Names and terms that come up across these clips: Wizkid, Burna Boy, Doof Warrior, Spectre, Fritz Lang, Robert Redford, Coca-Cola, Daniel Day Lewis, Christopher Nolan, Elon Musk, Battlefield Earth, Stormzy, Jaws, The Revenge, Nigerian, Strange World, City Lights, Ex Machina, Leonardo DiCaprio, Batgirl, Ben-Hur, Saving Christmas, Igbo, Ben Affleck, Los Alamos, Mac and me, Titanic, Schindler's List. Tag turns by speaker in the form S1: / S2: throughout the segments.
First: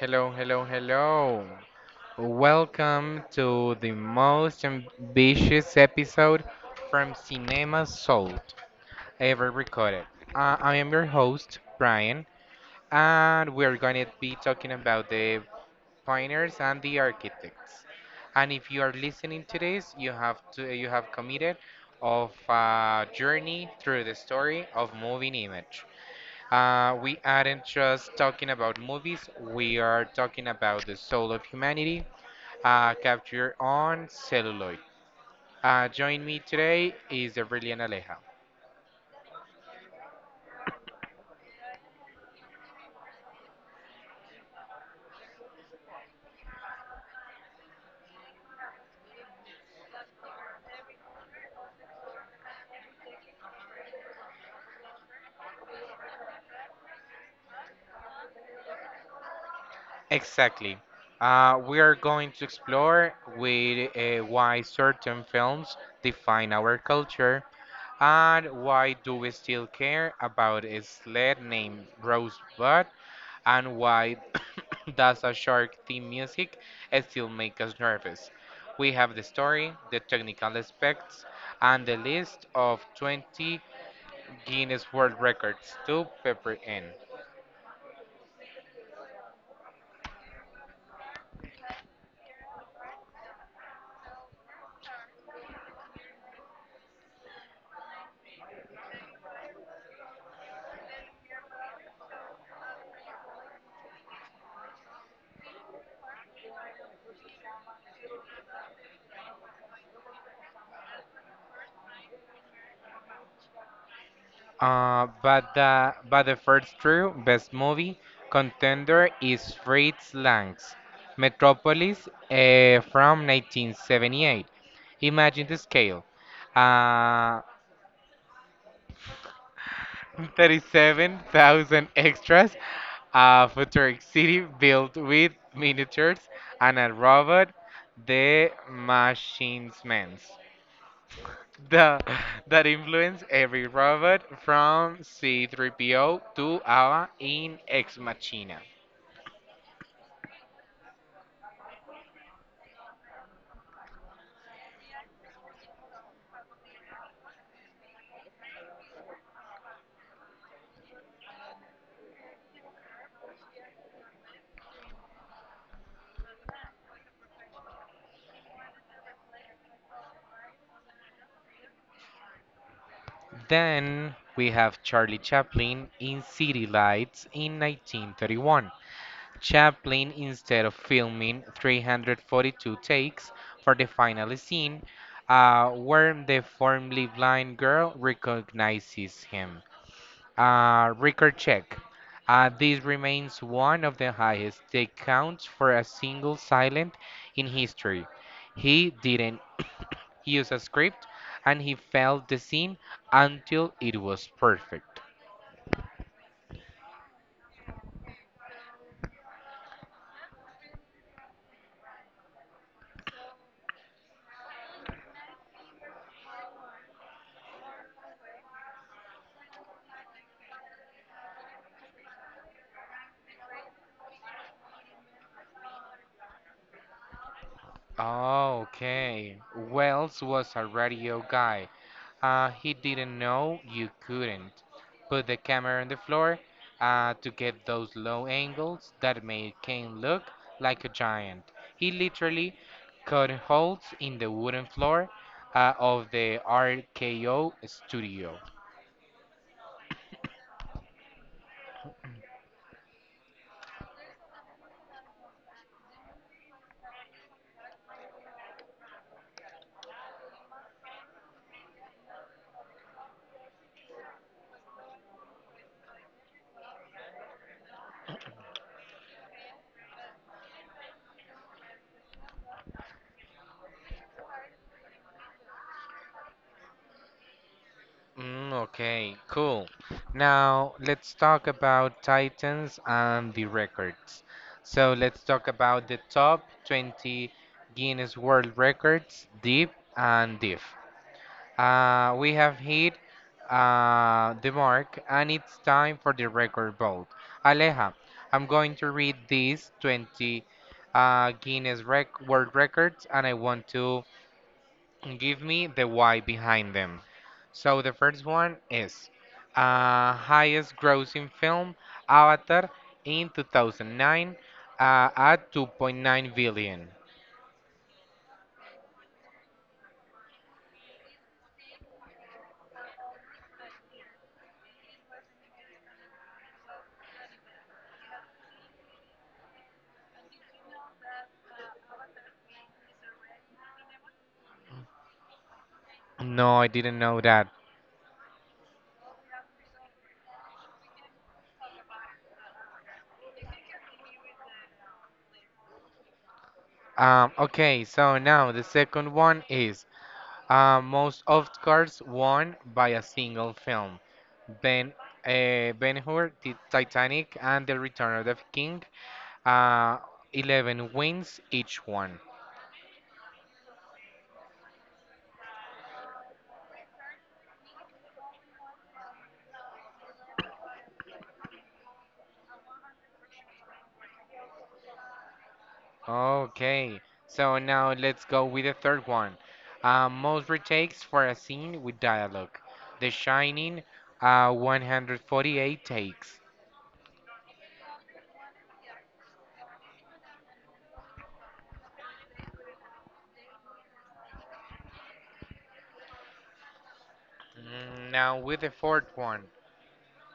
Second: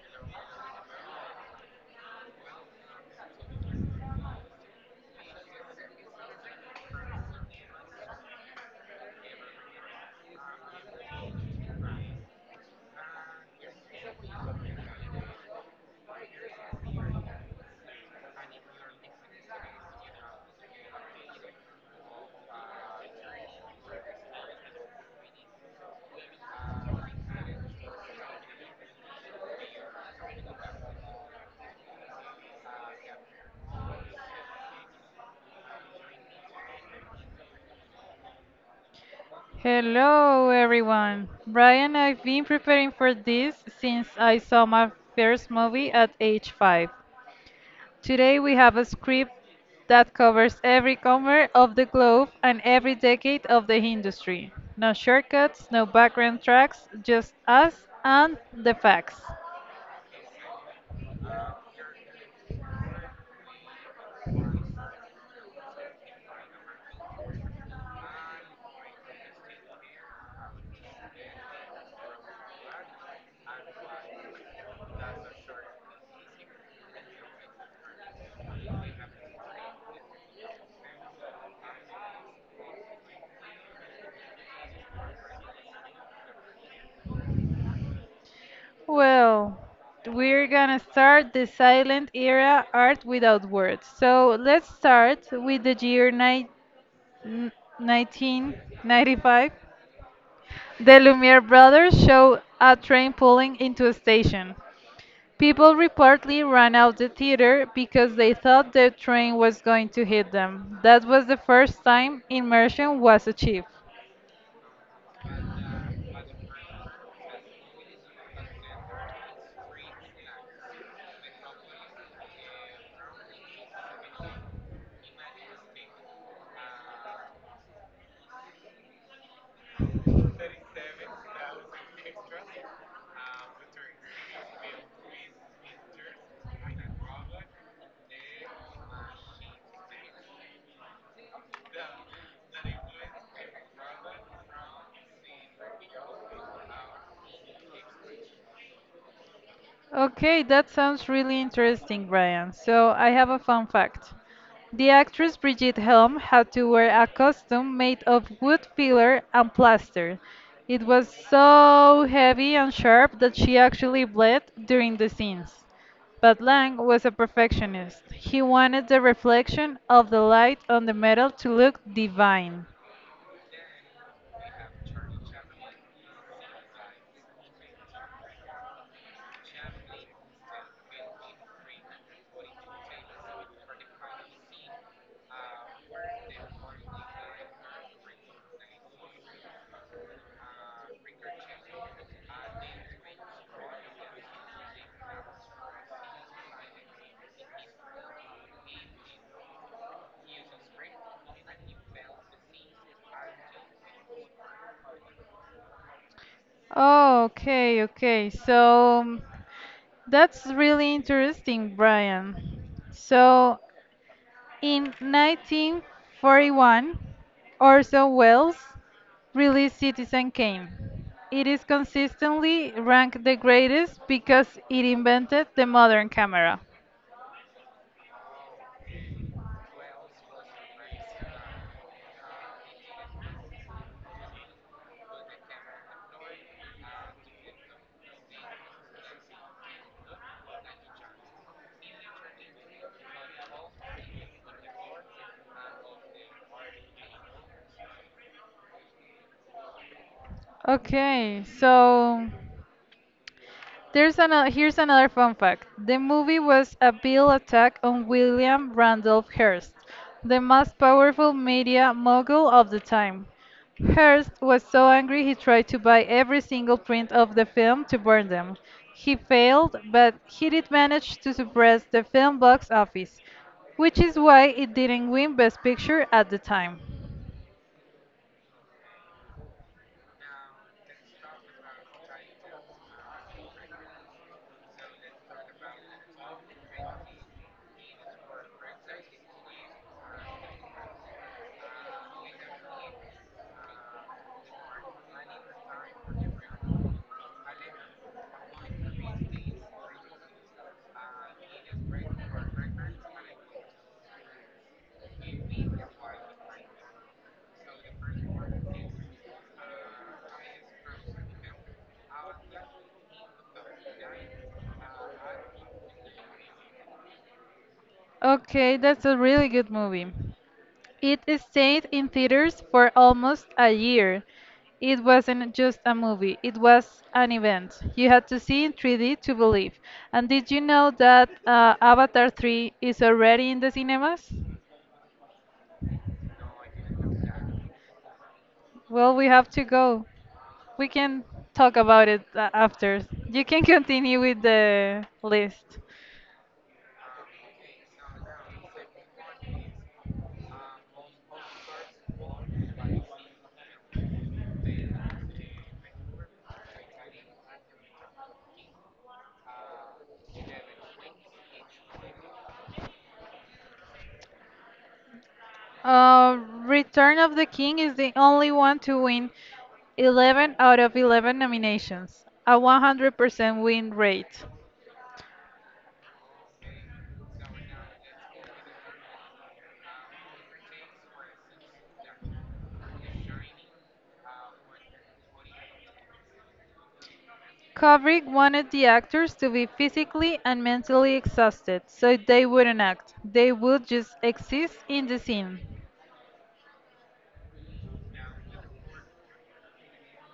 S1: Hello, hello, hello. Welcome to the most ambitious episode from Cinema Sold ever recorded. I am your host, Brian, and we're going to be talking about the pioneers and the architects. And if you are listening to this, you have committed of a journey through the story of moving image. We aren't just talking about movies, we are talking about the soul of humanity, captured on celluloid. Join me today is Aurelian Aleja.
S2: Hello, everyone. Brian, I've been preparing for this since I saw my first movie at age 5. Today, we have a script that covers every corner of the globe and every decade of the industry. No shortcuts, no background tracks, just us and the facts.
S1: Exactly. We are going to explore with why certain films define our culture. And why do we still care about a sled named Rosebud? And why does a shark theme music still make us nervous? We have the story, the technical aspects, and the list of 20 Guinness World Records to pepper in.
S2: Well, we're gonna start the silent era art without words. So let's start with the year n- 1995. The Lumiere brothers showed a train pulling into a station. People reportedly ran out the theater because they thought the train was going to hit them. That was the first time immersion was achieved.
S1: But the first true best movie contender is Fritz Lang's Metropolis from 1978. Imagine the scale. Uh, 37,000 extras, a futuristic city built with miniatures and a robot, the Machines Man's. the that influenced every robot from C3PO to Ava in Ex Machina.
S2: Okay, that sounds really interesting, Brian. So I have a fun fact. The actress Brigitte Helm had to wear a costume made of wood filler and plaster. It was so heavy and sharp that she actually bled during the scenes. But Lang was a perfectionist. He wanted the reflection of the light on the metal to look divine.
S1: Then we have Charlie Chaplin in City Lights in 1931. Chaplin, instead of filming 342 takes for the final scene, where the formerly blind girl recognizes him. Record check. This remains one of the highest take counts for a single silent in history. He didn't use a script and he failed the scene until it was perfect.
S2: Oh, okay, okay. That's really interesting, Brian. So in 1941, Orson Welles' released Citizen Kane. It is consistently ranked the greatest because it invented the modern camera.
S1: Oh, okay. Wells was a radio guy. He didn't know you couldn't put the camera on the floor to get those low angles that made Kane look like a giant. He literally cut holes in the wooden floor of the RKO studio.
S2: Okay, so here's another fun fact. The movie was a bill attack on William Randolph Hearst, the most powerful media mogul of the time. Hearst was so angry he tried to buy every single print of the film to burn them. He failed, but he did manage to suppress the film box office, which is why it didn't win Best Picture at the time.
S1: Mm, okay, cool. Now let's talk about Titans and the records. So let's talk about the top 20 Guinness World Records, deep and diff. We have hit the mark, and it's time for the record vote. Aleja, I'm going to read these 20 Guinness rec World Records, and I want to and give me the why behind them. So the first one is highest grossing film Avatar in 2009 at 2.9 billion.
S2: Okay, that's a really good movie. It stayed in theaters for almost a year. It wasn't just a movie, it was an event. You had to see in 3D to believe. And did you know that Avatar 3 is already in the cinemas?
S1: No, I didn't know that.
S2: Well, we have to go. We can talk about it after. You can continue with the list.
S1: Okay, so now the second one is most Oscars won by a single film. Ben Ben-Hur, Titanic, and The Return of the King. Uh, 11 wins each one.
S2: Uh, Return of the King is the only one to win 11 out of 11 nominations, a 100% win rate.
S1: Okay, so now let's go with the third one. Most retakes for a scene with dialogue. The Shining, 148 takes.
S2: Kubrick wanted the actors to be physically and mentally exhausted, so they wouldn't act. They would just exist in the scene.
S1: Now with the fourth one,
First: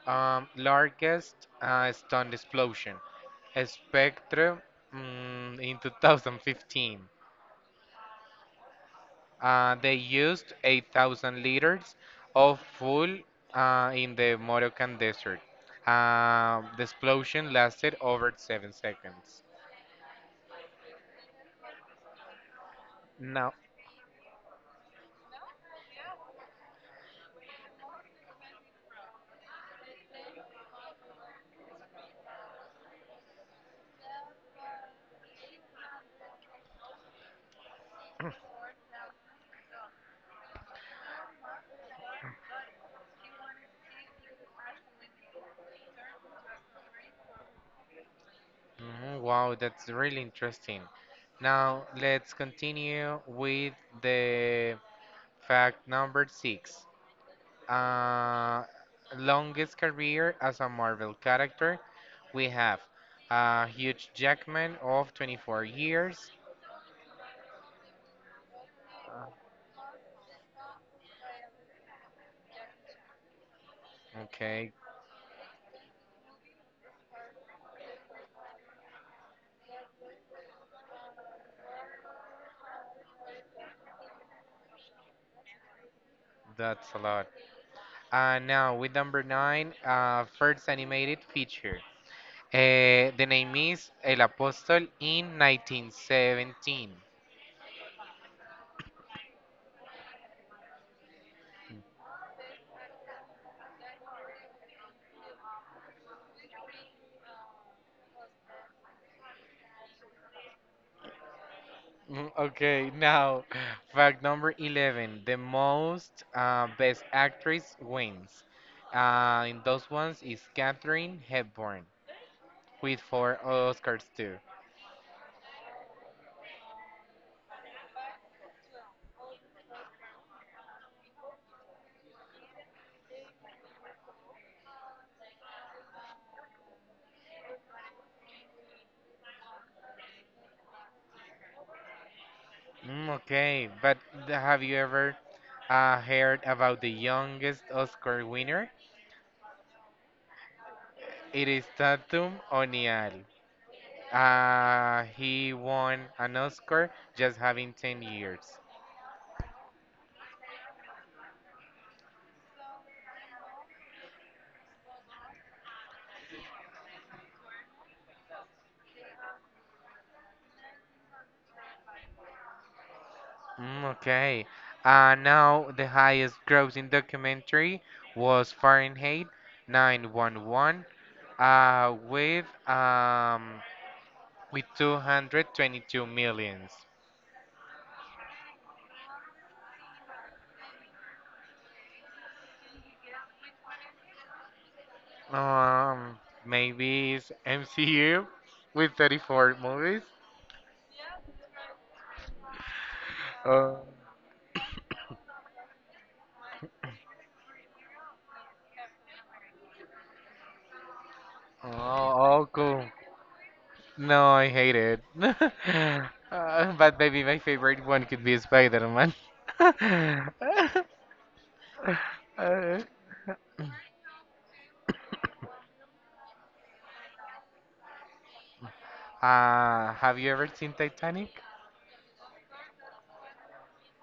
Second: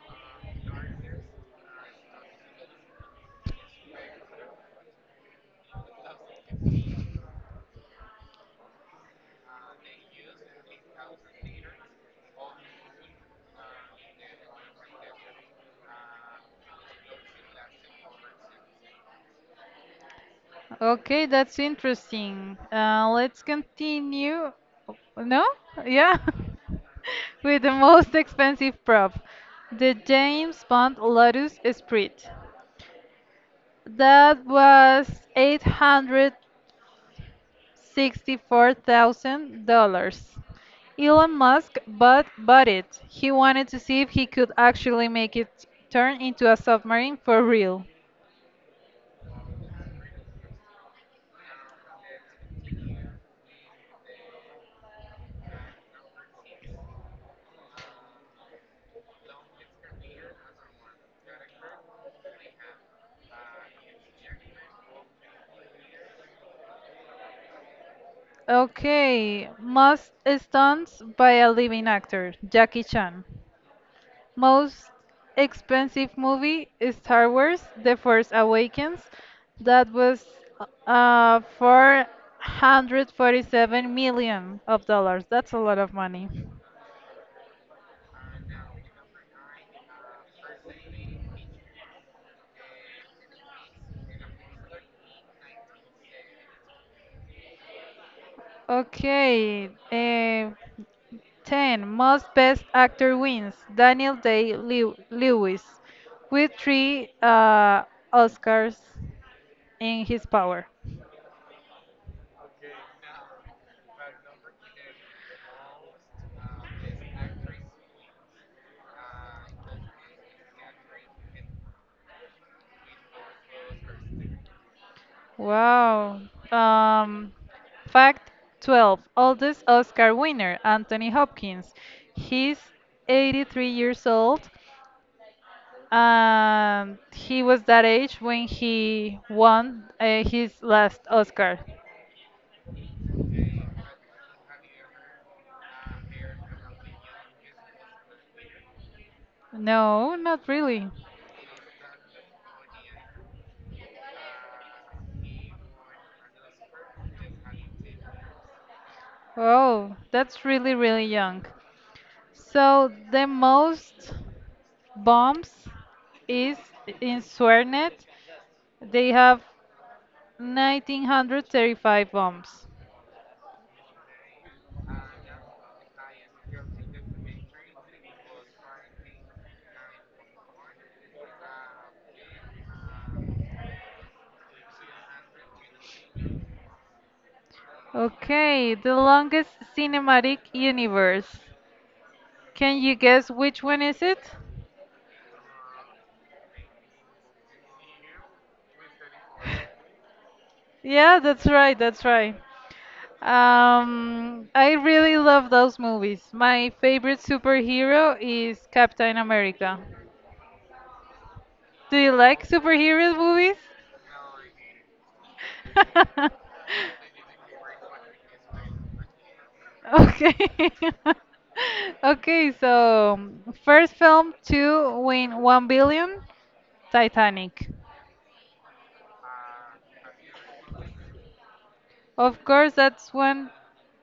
S1: largest stunt explosion. Spectre in 2015. They used 8,000 liters of fuel in the Moroccan desert. The explosion lasted over 7 seconds.
S2: Okay, that's interesting. Let's
S1: Now,
S2: continue. No? Yeah. With the most expensive prop, the James Bond Lotus Esprit. That was 800. $64,000. Elon Musk bought it. He wanted to see if he could actually make it turn into a submarine for real.
S1: mhm, wow, that's really interesting. Now, let's continue with the fact number six. Uh, Longest career as a Marvel character, we have Hugh Jackman of 24 years.
S2: Okay, most stunts by a living actor, Jackie Chan.
S1: Okay,
S2: Most expensive movie, Star Wars: The Force Awakens. That was 447 million of dollars. That's a lot of money.
S1: that's a lot. Now, with number nine, first animated feature. The name is El Apóstol in 1917.
S2: Okay, 10. Most Best Actor wins, Daniel Lewis with three Oscars in his power.
S1: Mm, okay, now fact number 11. The most best actress wins. In those ones is Katharine Hepburn with four Oscars too.
S2: Wow. Um, Fact 12. Oldest Oscar winner, Anthony Hopkins. He's 83 years old, and he was that age when he won his last Oscar.
S1: Mm, okay, but have you ever heard about the youngest Oscar winner?
S2: No, not really.
S1: It is Tatum O'Neill. He won an Oscar just having 10 years.
S2: Oh, that's really, really young. So the most bombs is in Swernet. They have 1935 bombs.
S1: Mm, okay. Now the highest grossing documentary was Fahrenheit 911 uh, with um, with 222 millions.
S2: Okay, the longest cinematic universe. Can you guess which one is it?
S1: Um, Maybe it's MCU with 34 movies.
S2: Yeah, that's right, that's right.
S1: Oh,
S2: I really love those movies. My favorite superhero is Captain America. Do you like
S1: oh, cool.
S2: superhero movies?
S1: No, I hate it. But maybe my favorite one could be Spider-Man.
S2: Okay. Okay,
S1: Uh,
S2: so first film to win 1 billion, Titanic.
S1: Have you ever seen Titanic?
S2: Of course,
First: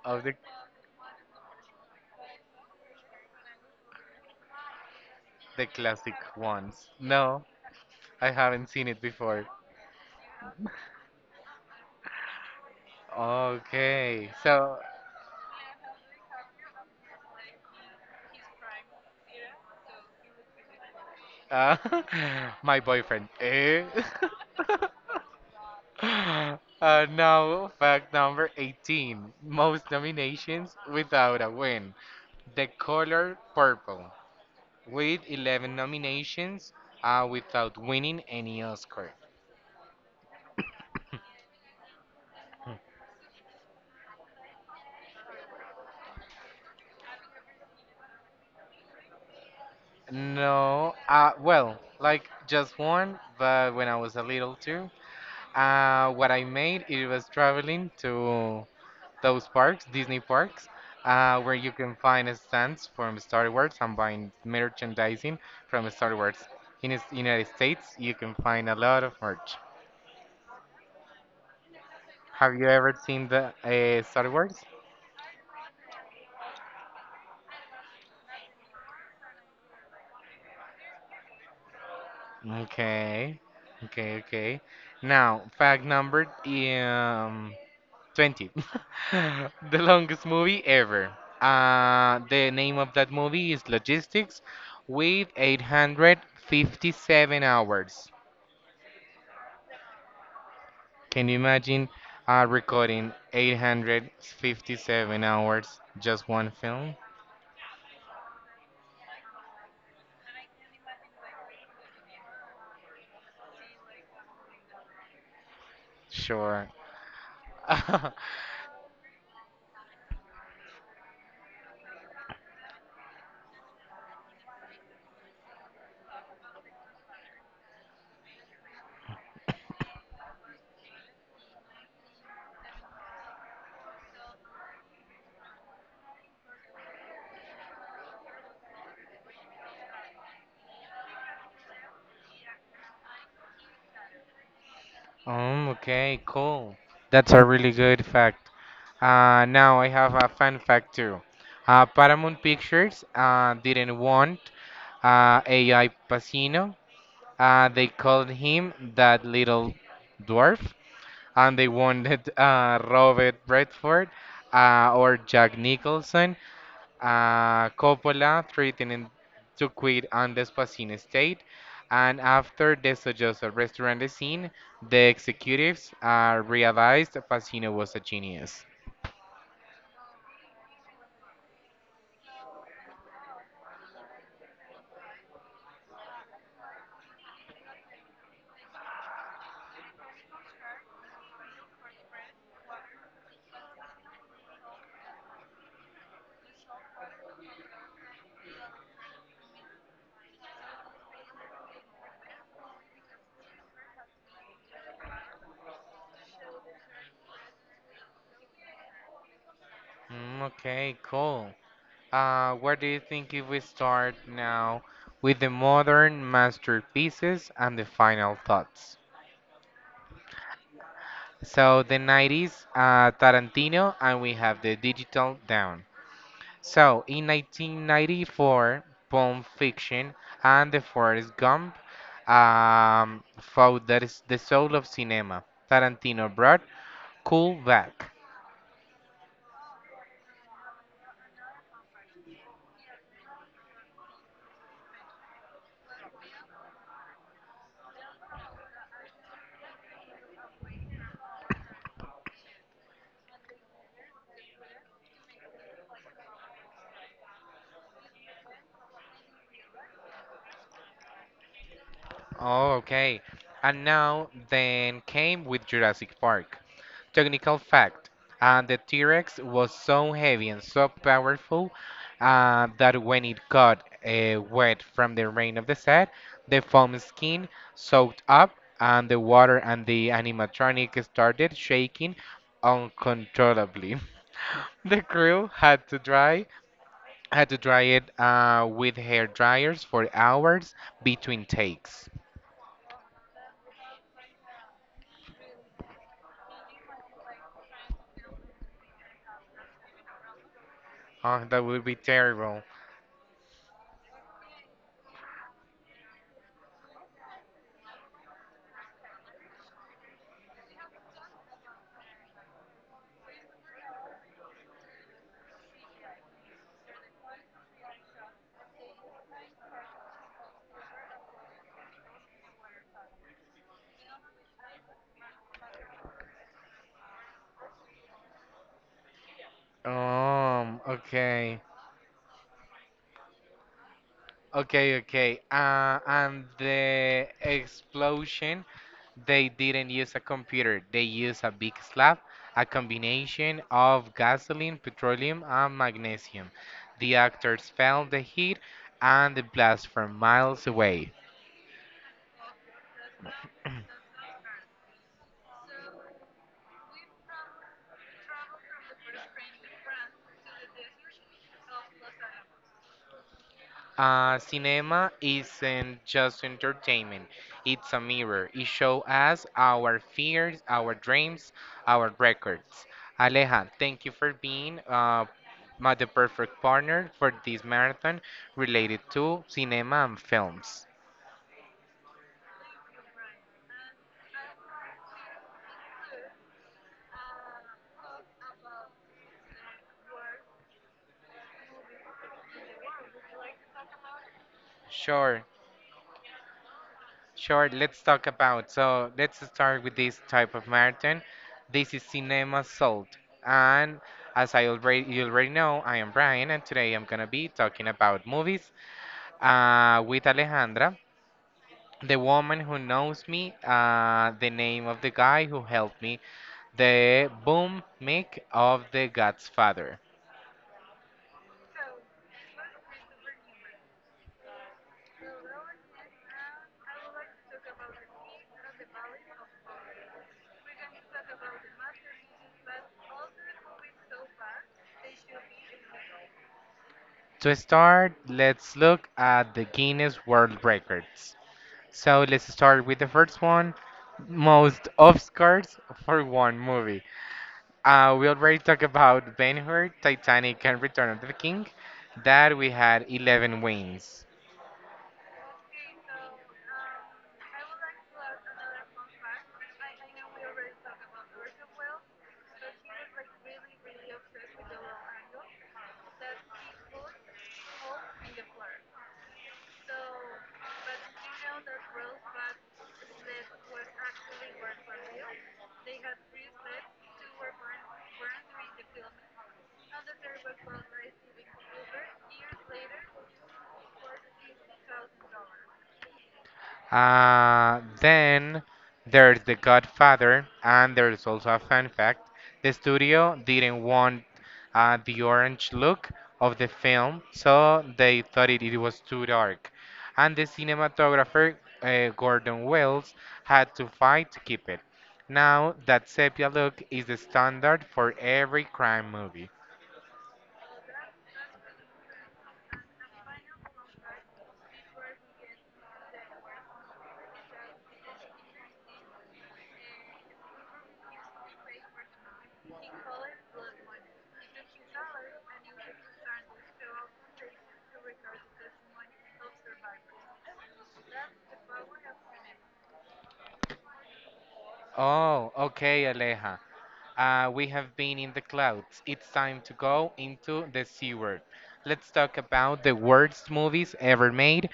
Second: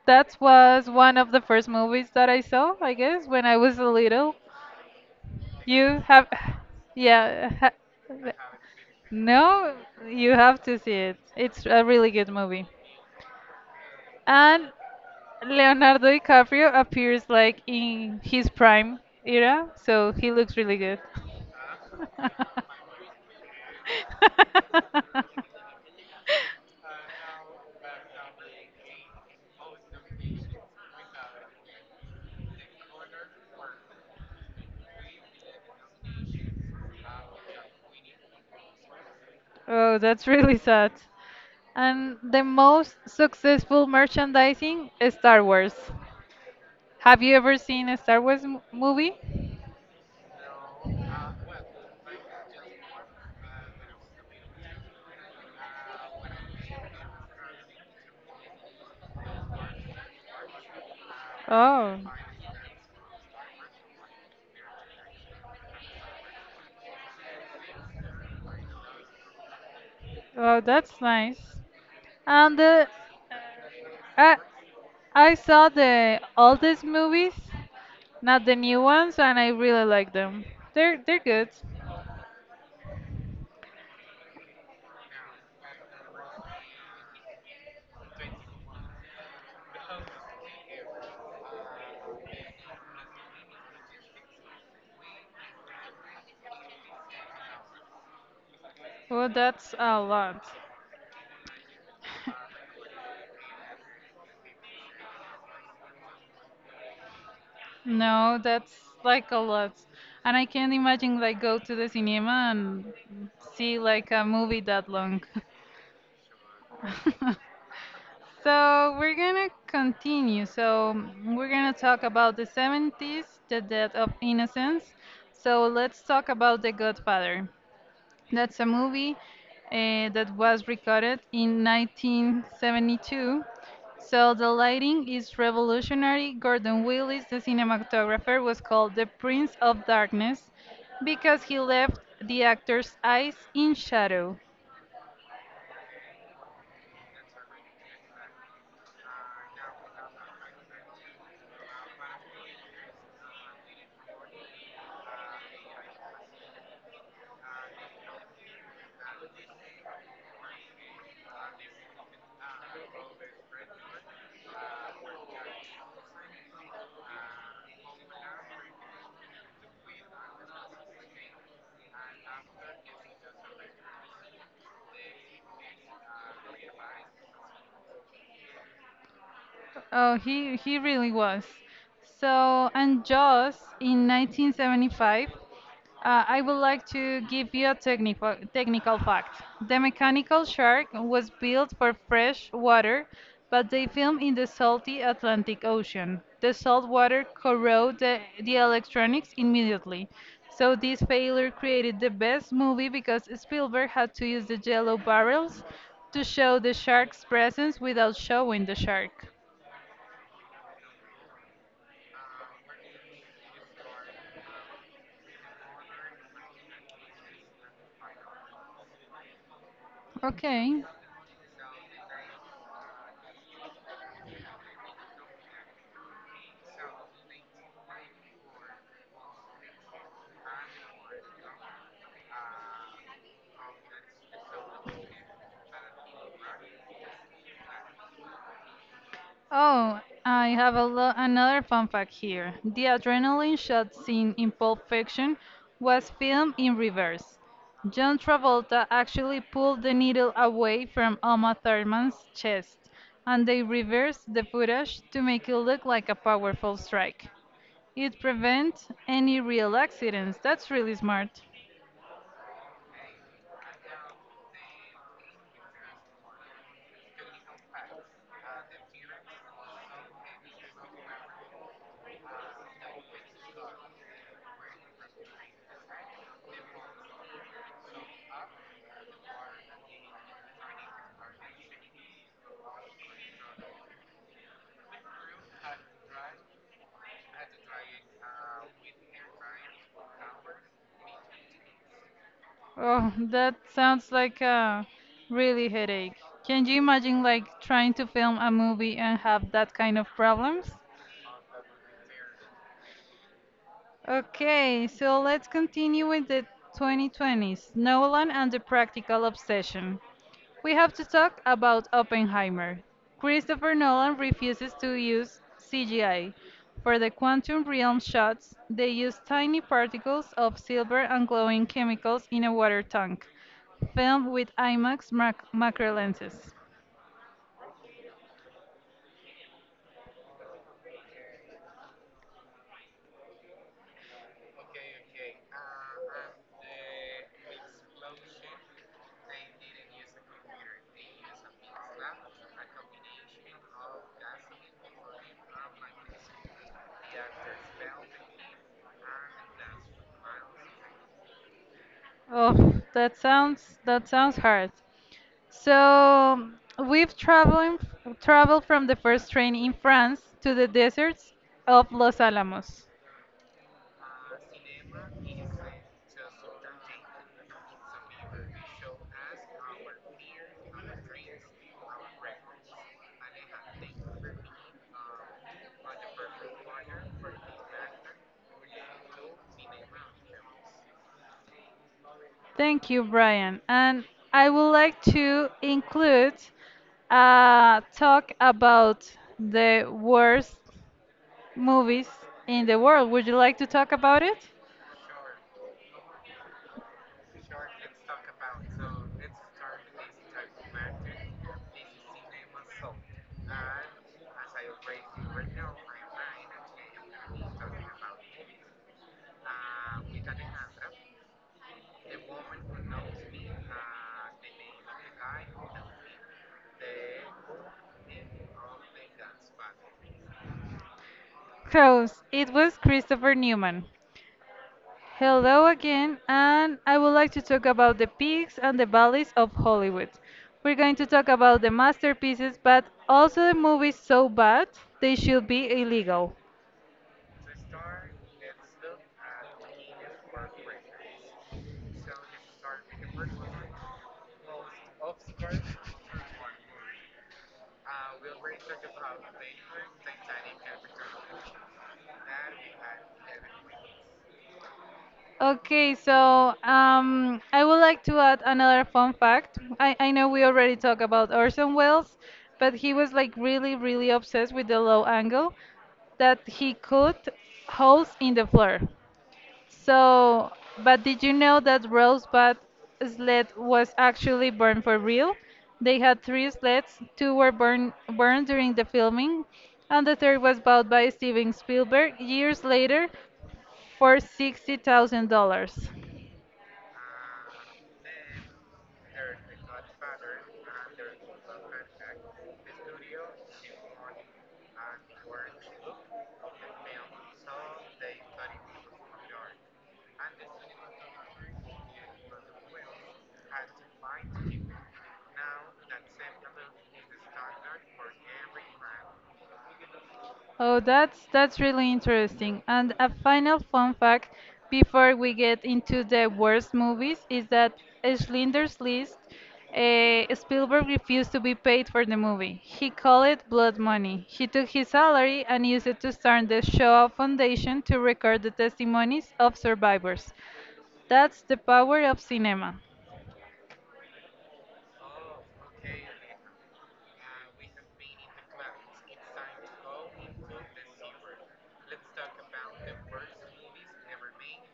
S1: Of the
S2: that was one of the first movies that I saw, I guess, when I was little.
S1: the
S2: You
S1: classic
S2: have
S1: ones. No,
S2: yeah, ha,
S1: I haven't seen it before.
S2: no, you have to see it. It's a really good movie.
S1: Okay,
S2: And
S1: so
S2: Leonardo DiCaprio appears like in his prime era, so he looks really good.
S1: uh, my boyfriend. Eh? Now, fact number 18. Most nominations without a win. The color purple with 11 nominations without winning any Oscar.
S2: Oh, that's really sad. And the most successful merchandising is Star Wars. Have you ever seen a movie?
S1: No, well, like just one, but when I was a little too, what I made it was traveling to those parks, Disney parks, where you can
S2: Oh,
S1: find stands from Star Wars and buying merchandising from Star Wars. In the United States, you can find a lot of merch.
S2: oh, that's nice.
S1: Have
S2: And
S1: you ever seen the Star
S2: I,
S1: Wars?
S2: I saw the oldest movies, not the new ones, and I really like them. They're good.
S1: Okay, okay, okay. Now, fact number 20. The longest movie ever. The name of that movie is Logistics with 857 hours.
S2: Well, that's a lot.
S1: Can you imagine recording 857 hours just one film?
S2: No, that's like a lot. And I can't imagine like go to the cinema and see like a movie that long.
S1: Sure.
S2: So we're gonna continue. So we're gonna talk about the 70s, the death of innocence. So let's talk about The Godfather. That's a movie that was recorded in 1972. So the lighting is revolutionary. Gordon Willis, the cinematographer, was called the Prince of Darkness because he left the actor's eyes in shadow.
S1: Okay, cool. That's a really good fact. Now I have a fun fact too. Paramount Pictures didn't want AI Pacino. They called him that little dwarf, and they wanted Robert Redford or Jack Nicholson. Coppola threatened to quit on Despacito estate, and after the Sollozos restaurant scene, the executives realized Pacino was a genius.
S2: Oh, he really was. So, and Jaws in 1975. I would like to give you a technical fact. The mechanical shark was built for fresh water, but they film in the salty Atlantic Ocean. The salt water corrode the electronics immediately. So this failure created the best movie because Spielberg had to use the yellow barrels to show the shark's presence without showing the shark.
S1: Mm, okay, cool. Where do you think if we start now with the modern masterpieces and the final thoughts?
S2: Okay.
S1: So the 90s, Tarantino, and we have the digital down. So in 1994, Pulp Fiction and The Forrest Gump fought that is the soul of cinema. Tarantino brought cool back.
S2: Oh, I have a another fun fact here. The adrenaline shot scene in Pulp Fiction was filmed in reverse. John Travolta actually pulled the needle away from Uma Thurman's chest, and they reversed the footage to make it look like a powerful strike. It prevents any real accidents. That's really smart.
S1: Oh, okay. And now then came with Jurassic Park. Technical fact, and the T-Rex was so heavy and so powerful that when it got wet from the rain of the set, the foam skin soaked up and the water and the animatronic started shaking uncontrollably. The crew had to dry it with hair dryers for hours between takes.
S2: Oh, that sounds like a really headache. Can you imagine like trying to film a movie and have that kind of problems?
S1: Oh, that would be terrible.
S2: Okay, so let's continue with the 2020s, Nolan and the Practical Obsession. We have to talk about Oppenheimer. Christopher Nolan refuses to use CGI. For the quantum realm shots, they use tiny particles of silver and glowing chemicals in a water tank, filmed with IMAX macro lenses.
S1: Okay. Okay, okay. And the explosion, they didn't use a computer. They used a big slab, a combination of gasoline, petroleum, and magnesium. The actors felt the heat and the blast from miles away.
S2: Oh, that sounds hard. So we've traveled from the first train in France to the deserts of Los Alamos.
S1: Cinema isn't just entertainment, it's a mirror. It shows us our fears, our dreams, our records. Aleja, thank you for being the perfect partner for this marathon related to cinema and films.
S2: Thank you, Brian. And I would like to include a talk about the worst movies in the world. Would you like to talk about it?
S1: Sure, sure, let's talk about. So, let's start with this type of marathon. This is Cinema Salt, and as I already you already know, I am Brian and today I'm gonna be talking about movies with Alejandra, the woman who knows me, the name of the guy who helped me, the boom mic of the Godfather.
S2: Close. It was Christopher Newman. Hello again, and I would like to talk about the peaks and the valleys of Hollywood. We're going to talk about the masterpieces, but also the movies so bad they should be illegal.
S1: To start, let's look at the Guinness World Records. So let's start with the first one, most Oscars for one movie. We already talked about Ben-Hur, Titanic, and Return of the King. That we had 11 wins.
S2: Okay, so I would like to add another fun fact. I know we already talked about Orson Welles, but he was like really, really obsessed with the low angle that he cut holes in the floor. So, but did you know that Rosebud sled was actually burned for real? They had 3 sleds, two were burned during the filming, and the third was bought by Steven Spielberg years later for $60,000.
S1: Then there's The Godfather, and there's also a fun fact. The studio didn't want the orange look of the film, so they thought it was too dark. And the cinematographer, Gordon Wells, had to fight to keep it. Now, that sepia look is the standard for every crime movie.
S2: Oh, that's really interesting. And a final fun fact before we get into the worst movies is that Schindler's List, Spielberg refused to be paid for the movie. He called it blood money. He took his salary and used it to start the Shaw Foundation to record the testimonies of survivors. That's the power of cinema.
S1: Oh, okay, Aleja. We have been in the clouds. It's time to go into the C word. Let's talk about the worst movies ever made.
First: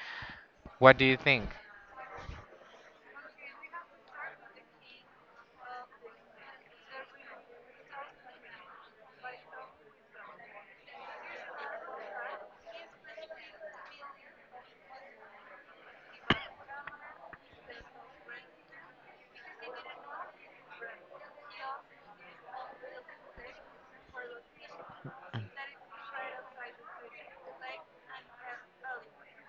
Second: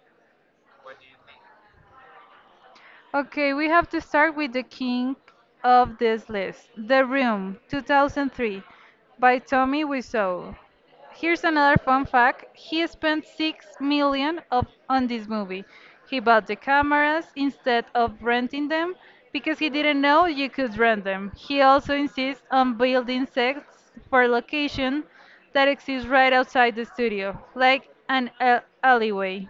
S1: What do you think?
S2: Okay, we have to start with the king of this list, The Room, 2003, by Tommy Wiseau. Here's another fun fact. He spent 6 million of, on this movie. He bought the cameras instead of renting them because he didn't know you could rent them. He also insists on building sets for location that exists right outside the studio, like an alleyway.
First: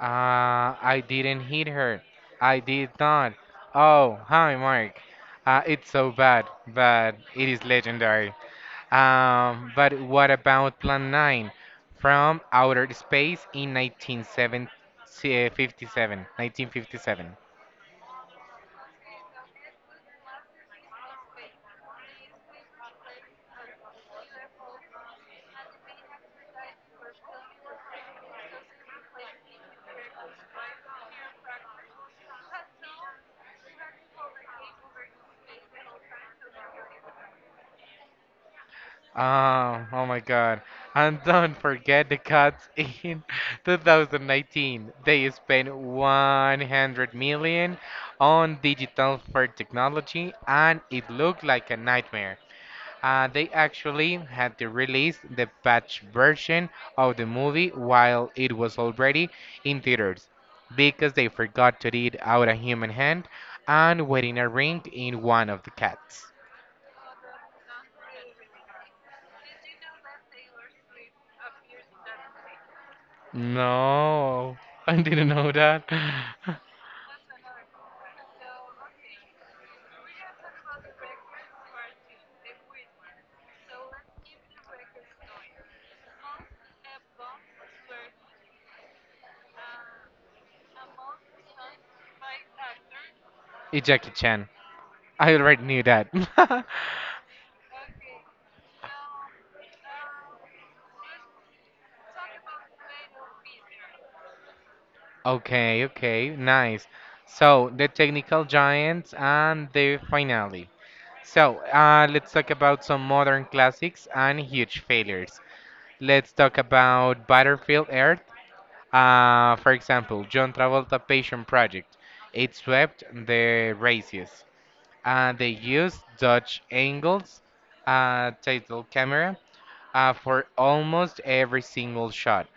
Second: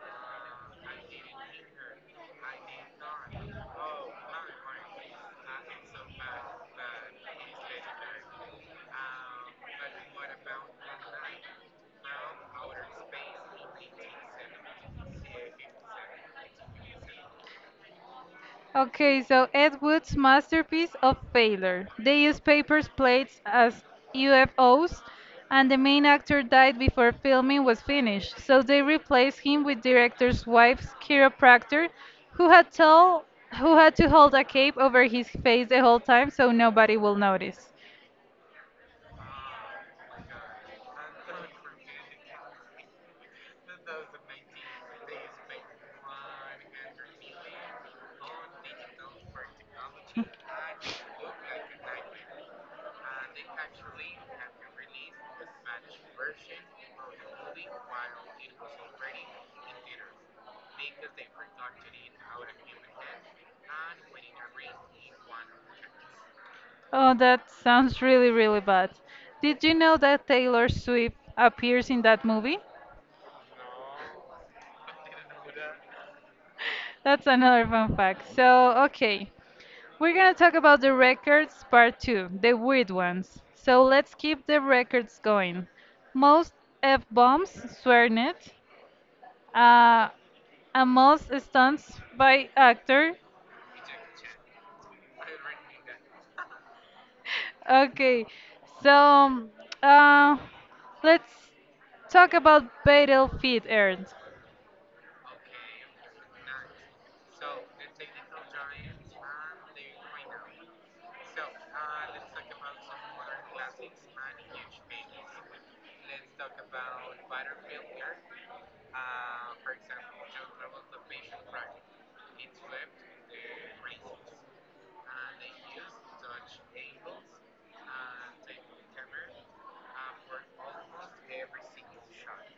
S1: I didn't hit her. I did not. Oh, hi, Mark. It's so bad, but it is legendary. But what about Plan 9 from Outer Space in 1957? 1957.
S2: Okay, so Ed Wood's masterpiece of failure. They used paper plates as UFOs, and the main actor died before filming was finished, so they replaced him with director's wife's chiropractor, who had told who had to hold a cape over his face the whole time so nobody will notice.
S1: Oh my God. And don't forget the cuts in 2019. They spent 100 million on digital for technology and it looked like a nightmare. They actually had to release the patch version of the movie while it was already in theaters because they forgot to read out a human hand and wearing a ring in one of the cats.
S2: Oh, that sounds really, really bad. Did you know that Taylor Swift appears in that movie?
S1: No, I didn't know that.
S2: That's another fun fact. So, okay. We're going to talk about the records part 2, the weird ones. So let's keep the records going. Most F bombs, sworn it. Uh, and most stunts by actor.
S1: It's Jackie Chan. I already knew that.
S2: Okay, so uh, let's talk about Battlefield Earth.
S1: Okay, okay, nice. So the technical giants and the finale. So let's talk about some modern classics and huge failures. Let's talk about Battlefield Earth. For example, John Travolta Passion Project. It swept the races. They used Dutch angles, title camera, for almost every single shot.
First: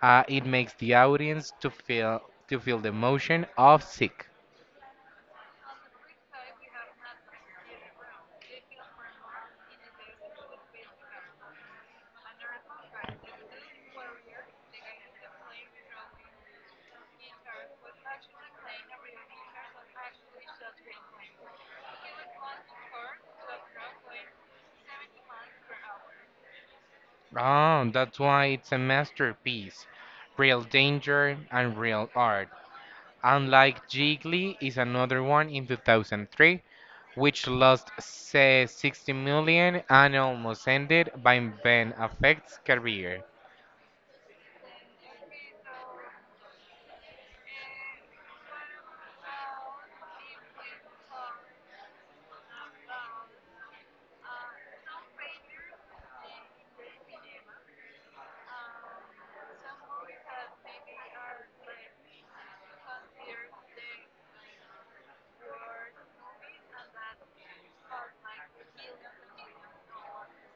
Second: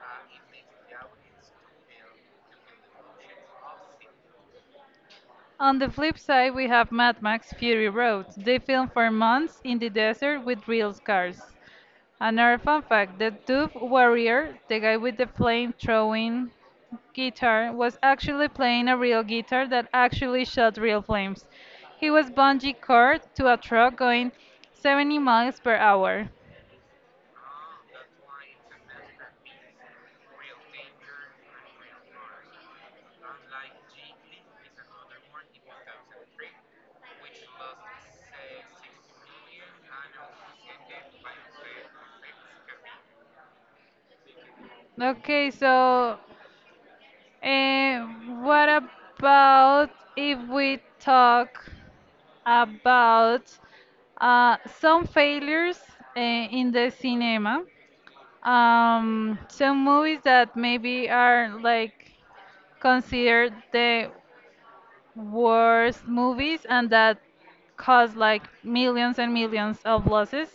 S1: It makes the audience to feel the emotion of sick.
S2: On the flip side, we have Mad Max Fury Road. They filmed for months in the desert with real cars. Another fun fact, the Doof Warrior, the guy with the flame throwing guitar, was actually playing a real guitar that actually shot real flames. He was bungee cord to a truck going 70 miles per hour.
S1: Oh, that's why it's a masterpiece. Real danger and real art. Unlike Jiggly is another one in 2003, which lost say 60 million and almost ended by Ben Affleck's career.
S2: Okay, so uh, what about if we talk about some failures in the cinema? Some movies that maybe are like considered the worst movies and that cause like millions and millions of losses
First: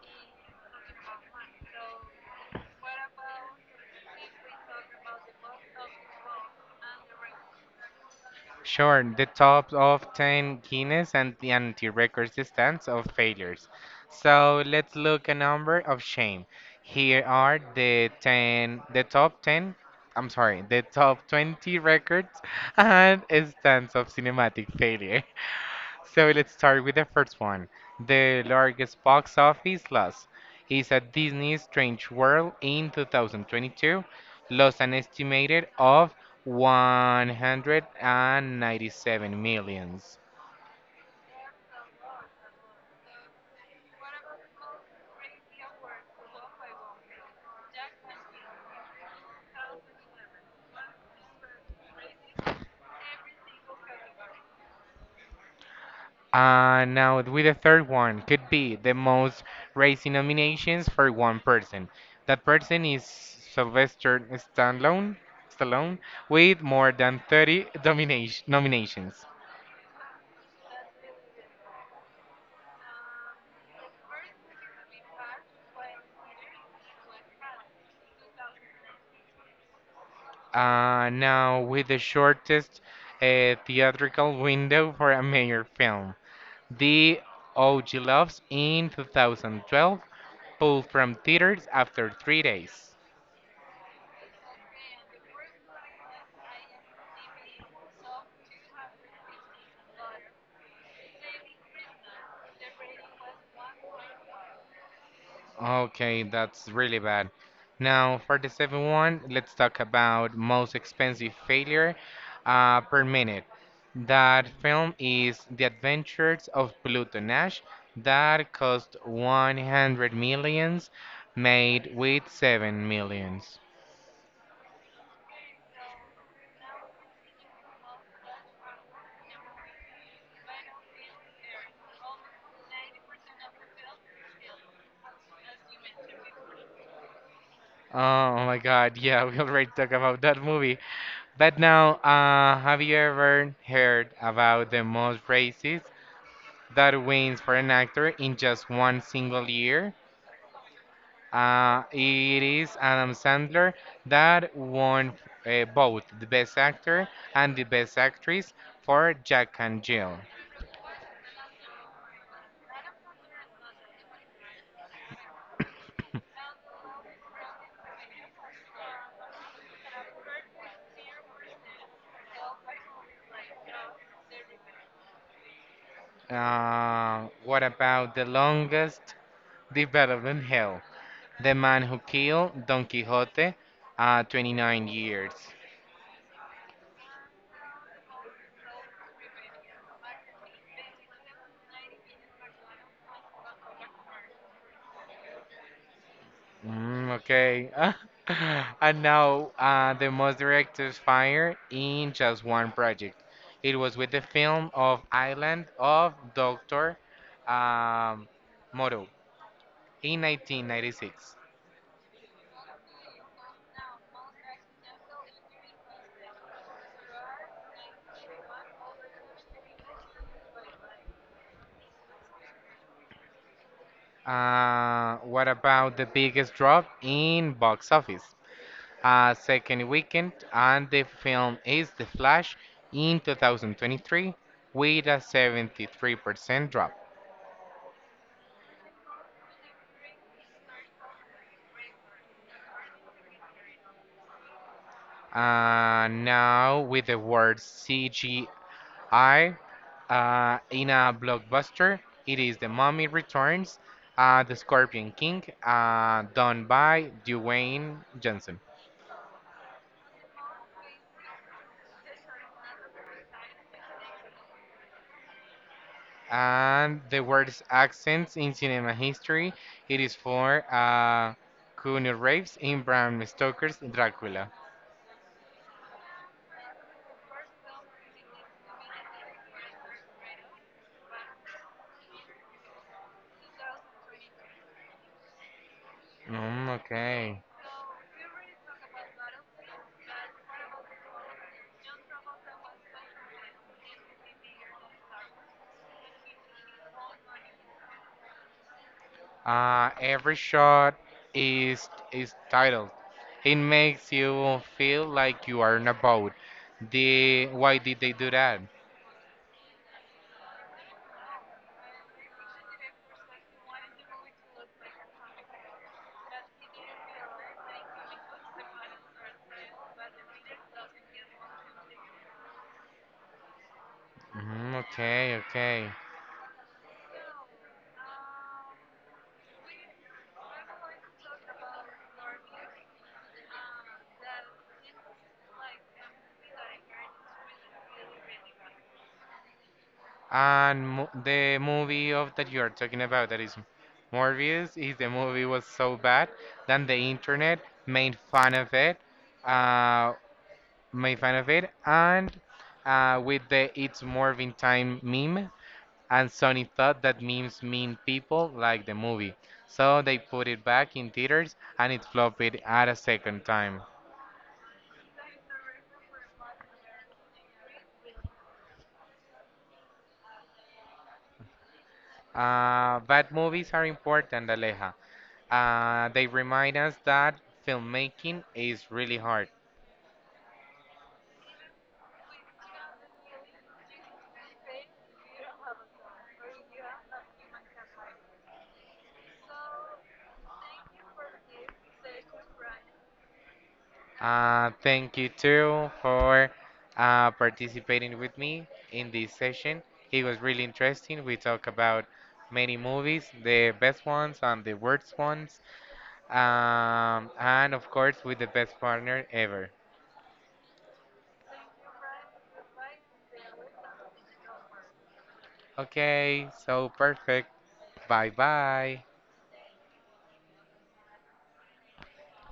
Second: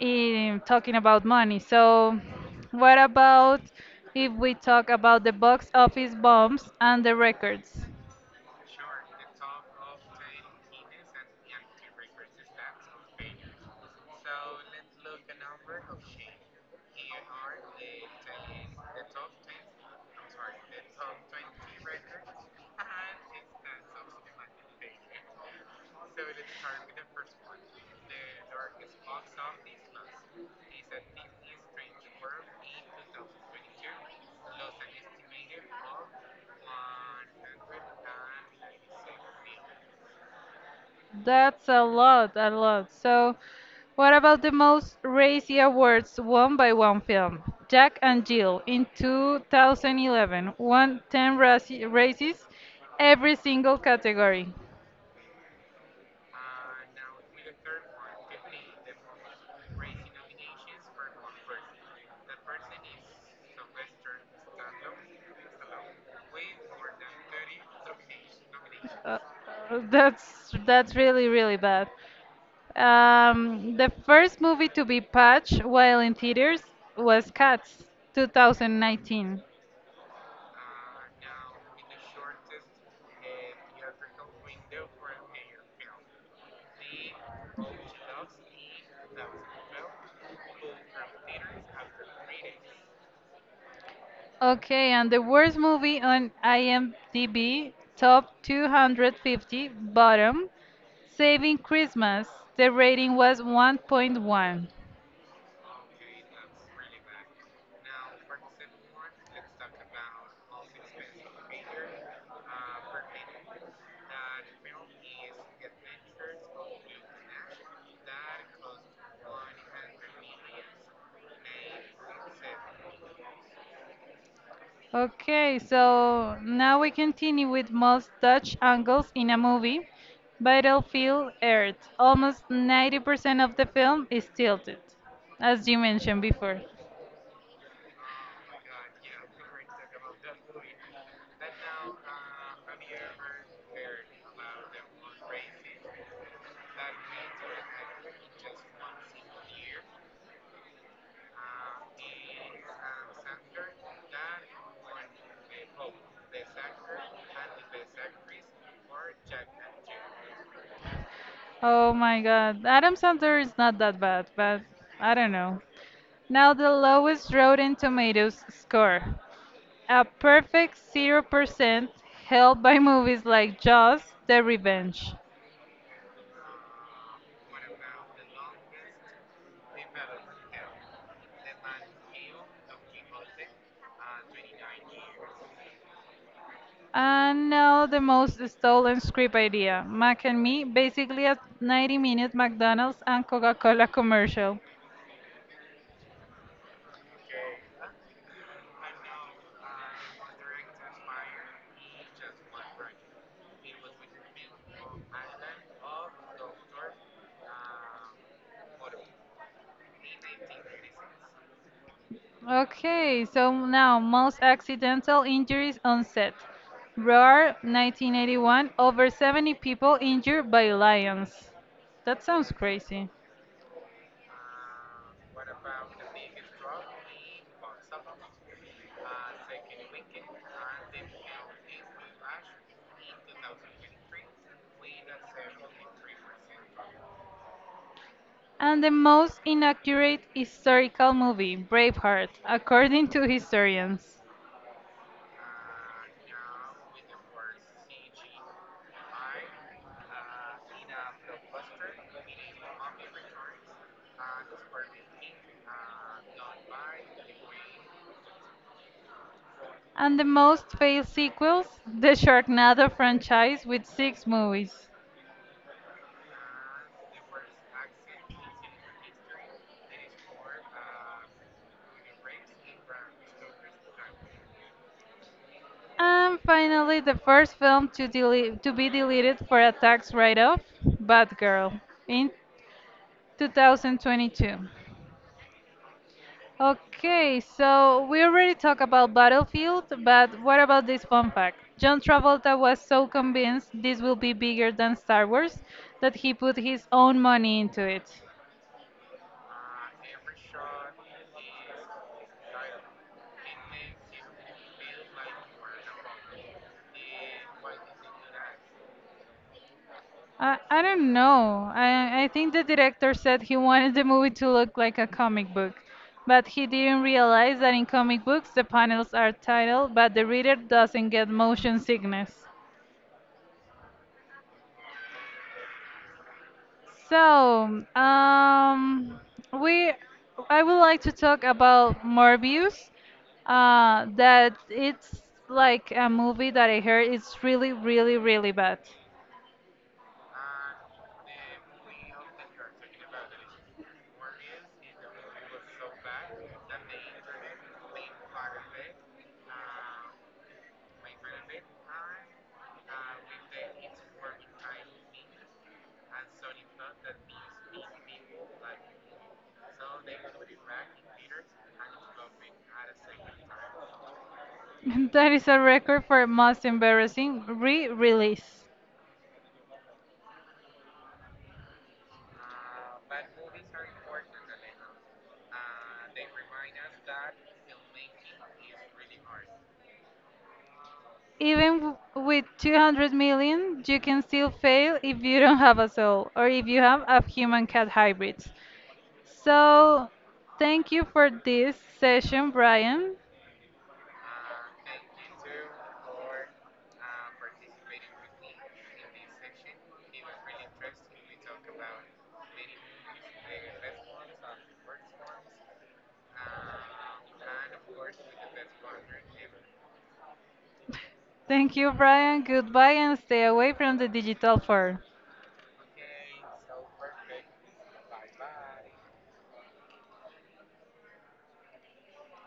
S2: in talking about money. So, what about if we talk about the box office bombs and the records?
S1: Sure, the top of 10 Guinness and the anti-record stands of failures. So let's look a number of shame. Here are the 10, the top 10, I'm sorry, the top 20 records and stands of cinematic failure. So let's start with the first one. The largest box office loss is at Disney's Strange World in 2022, lost an estimated of 197 millions.
S2: That's a lot, a lot. So, what about the most racy awards won by one film? Jack and Jill in 2011 won 10 races, every single category.
S1: And now with the third one, could be the most raising nominations for one person. That person is Sylvester Stallone with more than 30 domination,
S2: Uh,
S1: nominations.
S2: that's really really bad. The first movie to be patched while in theaters was Cats, 2019.
S1: Now, with the shortest theatrical window for a major film, The OG Loves in 2012 pulled from theaters after 3 days.
S2: Okay, and the worst movie on IMDb, top 250, bottom, Saving Christmas. The rating was 1.1.
S1: Okay, that's really bad. Now, for the seventh one, let's talk about most expensive failure per minute. That film is The Adventures of Pluto Nash that cost 100 millions, made with 7 millions.
S2: Okay, so now we continue with most Dutch angles in a movie. Battlefield Earth. Almost 90% of the film is tilted, as you mentioned before.
S1: Oh, oh my God, yeah, we already talked about that movie. But now, have you ever heard about the most races that wins for an actor in just one single year? It is Adam Sandler that won both the Best Actor and the Best Actress for Jack and Jill.
S2: Oh my God. Adam Sandler is not that bad, but I don't know. Now the lowest Rotten Tomatoes score. A perfect 0% held by movies like Jaws, The Revenge.
S1: What about the longest development hell? The Man Who Killed Don Quixote, 29 years.
S2: And now the most stolen script idea. Mac and me, basically a 90-minute McDonald's and Coca-Cola commercial.
S1: Mm, okay. And now the most directors fired in just one project. It was with the film of Island of Doctor um, Moreau in 1996.
S2: Okay, so now most accidental injuries on set. Roar 1981, over 70 people injured by lions. That sounds crazy.
S1: What about the biggest drop in box office? Second weekend, and the film is The Flash in 2023 with a 73% drop.
S2: And the most inaccurate historical movie, Braveheart, according to historians.
S1: Now with the word CGI in a blockbuster, it is The Mummy Returns, The Scorpion King, done by Dwayne Johnson.
S2: And the most failed sequels, the Sharknado franchise with 6 movies.
S1: And the word's accents in cinema history, it is for Keanu Reeves in Bram Stoker's Dracula.
S2: And finally, the first film to, to be deleted for a tax write off, Batgirl, in 2022.
S1: Mm,
S2: Okay,
S1: okay.
S2: so we already talked about Battlefield, but what about this fun fact? John Travolta was so convinced this will be bigger than Star Wars that he put his own money into it.
S1: Every shot is titled. It makes you feel like you are in a boat. The why did they do that?
S2: I don't know. I think the director said he wanted the movie to look like a comic book, but he didn't realize that in comic books the panels are titled, but the reader doesn't get motion sickness.
S1: Mhm, okay, okay.
S2: So, we, I would like to talk about Morbius. That it's like a movie that I heard it's really, really, really bad.
S1: And mo the movie of that you are talking about, that is Morbius, is the movie was so bad that the internet made fun of uh, it, and with the It's Morphine Time meme. And Sony thought that memes mean people like the movie, so they put it back in theaters and it flopped at a second time.
S2: That is a record for most embarrassing re-release.
S1: But movies are important, Aleja. They remind us that filmmaking is really hard.
S2: Even with 200 million, you can still fail if you don't have a soul, or if you have a human-cat hybrids. So, thank you for this session, Brian.
S1: Thank you too for participating with me in this session. It was really interesting. We talk about many movies, the best ones and the worst ones. And of course, with the best partner ever.
S2: Thank you, Brian. Goodbye and stay away from the digital phone.
S1: Okay, so perfect. Bye bye.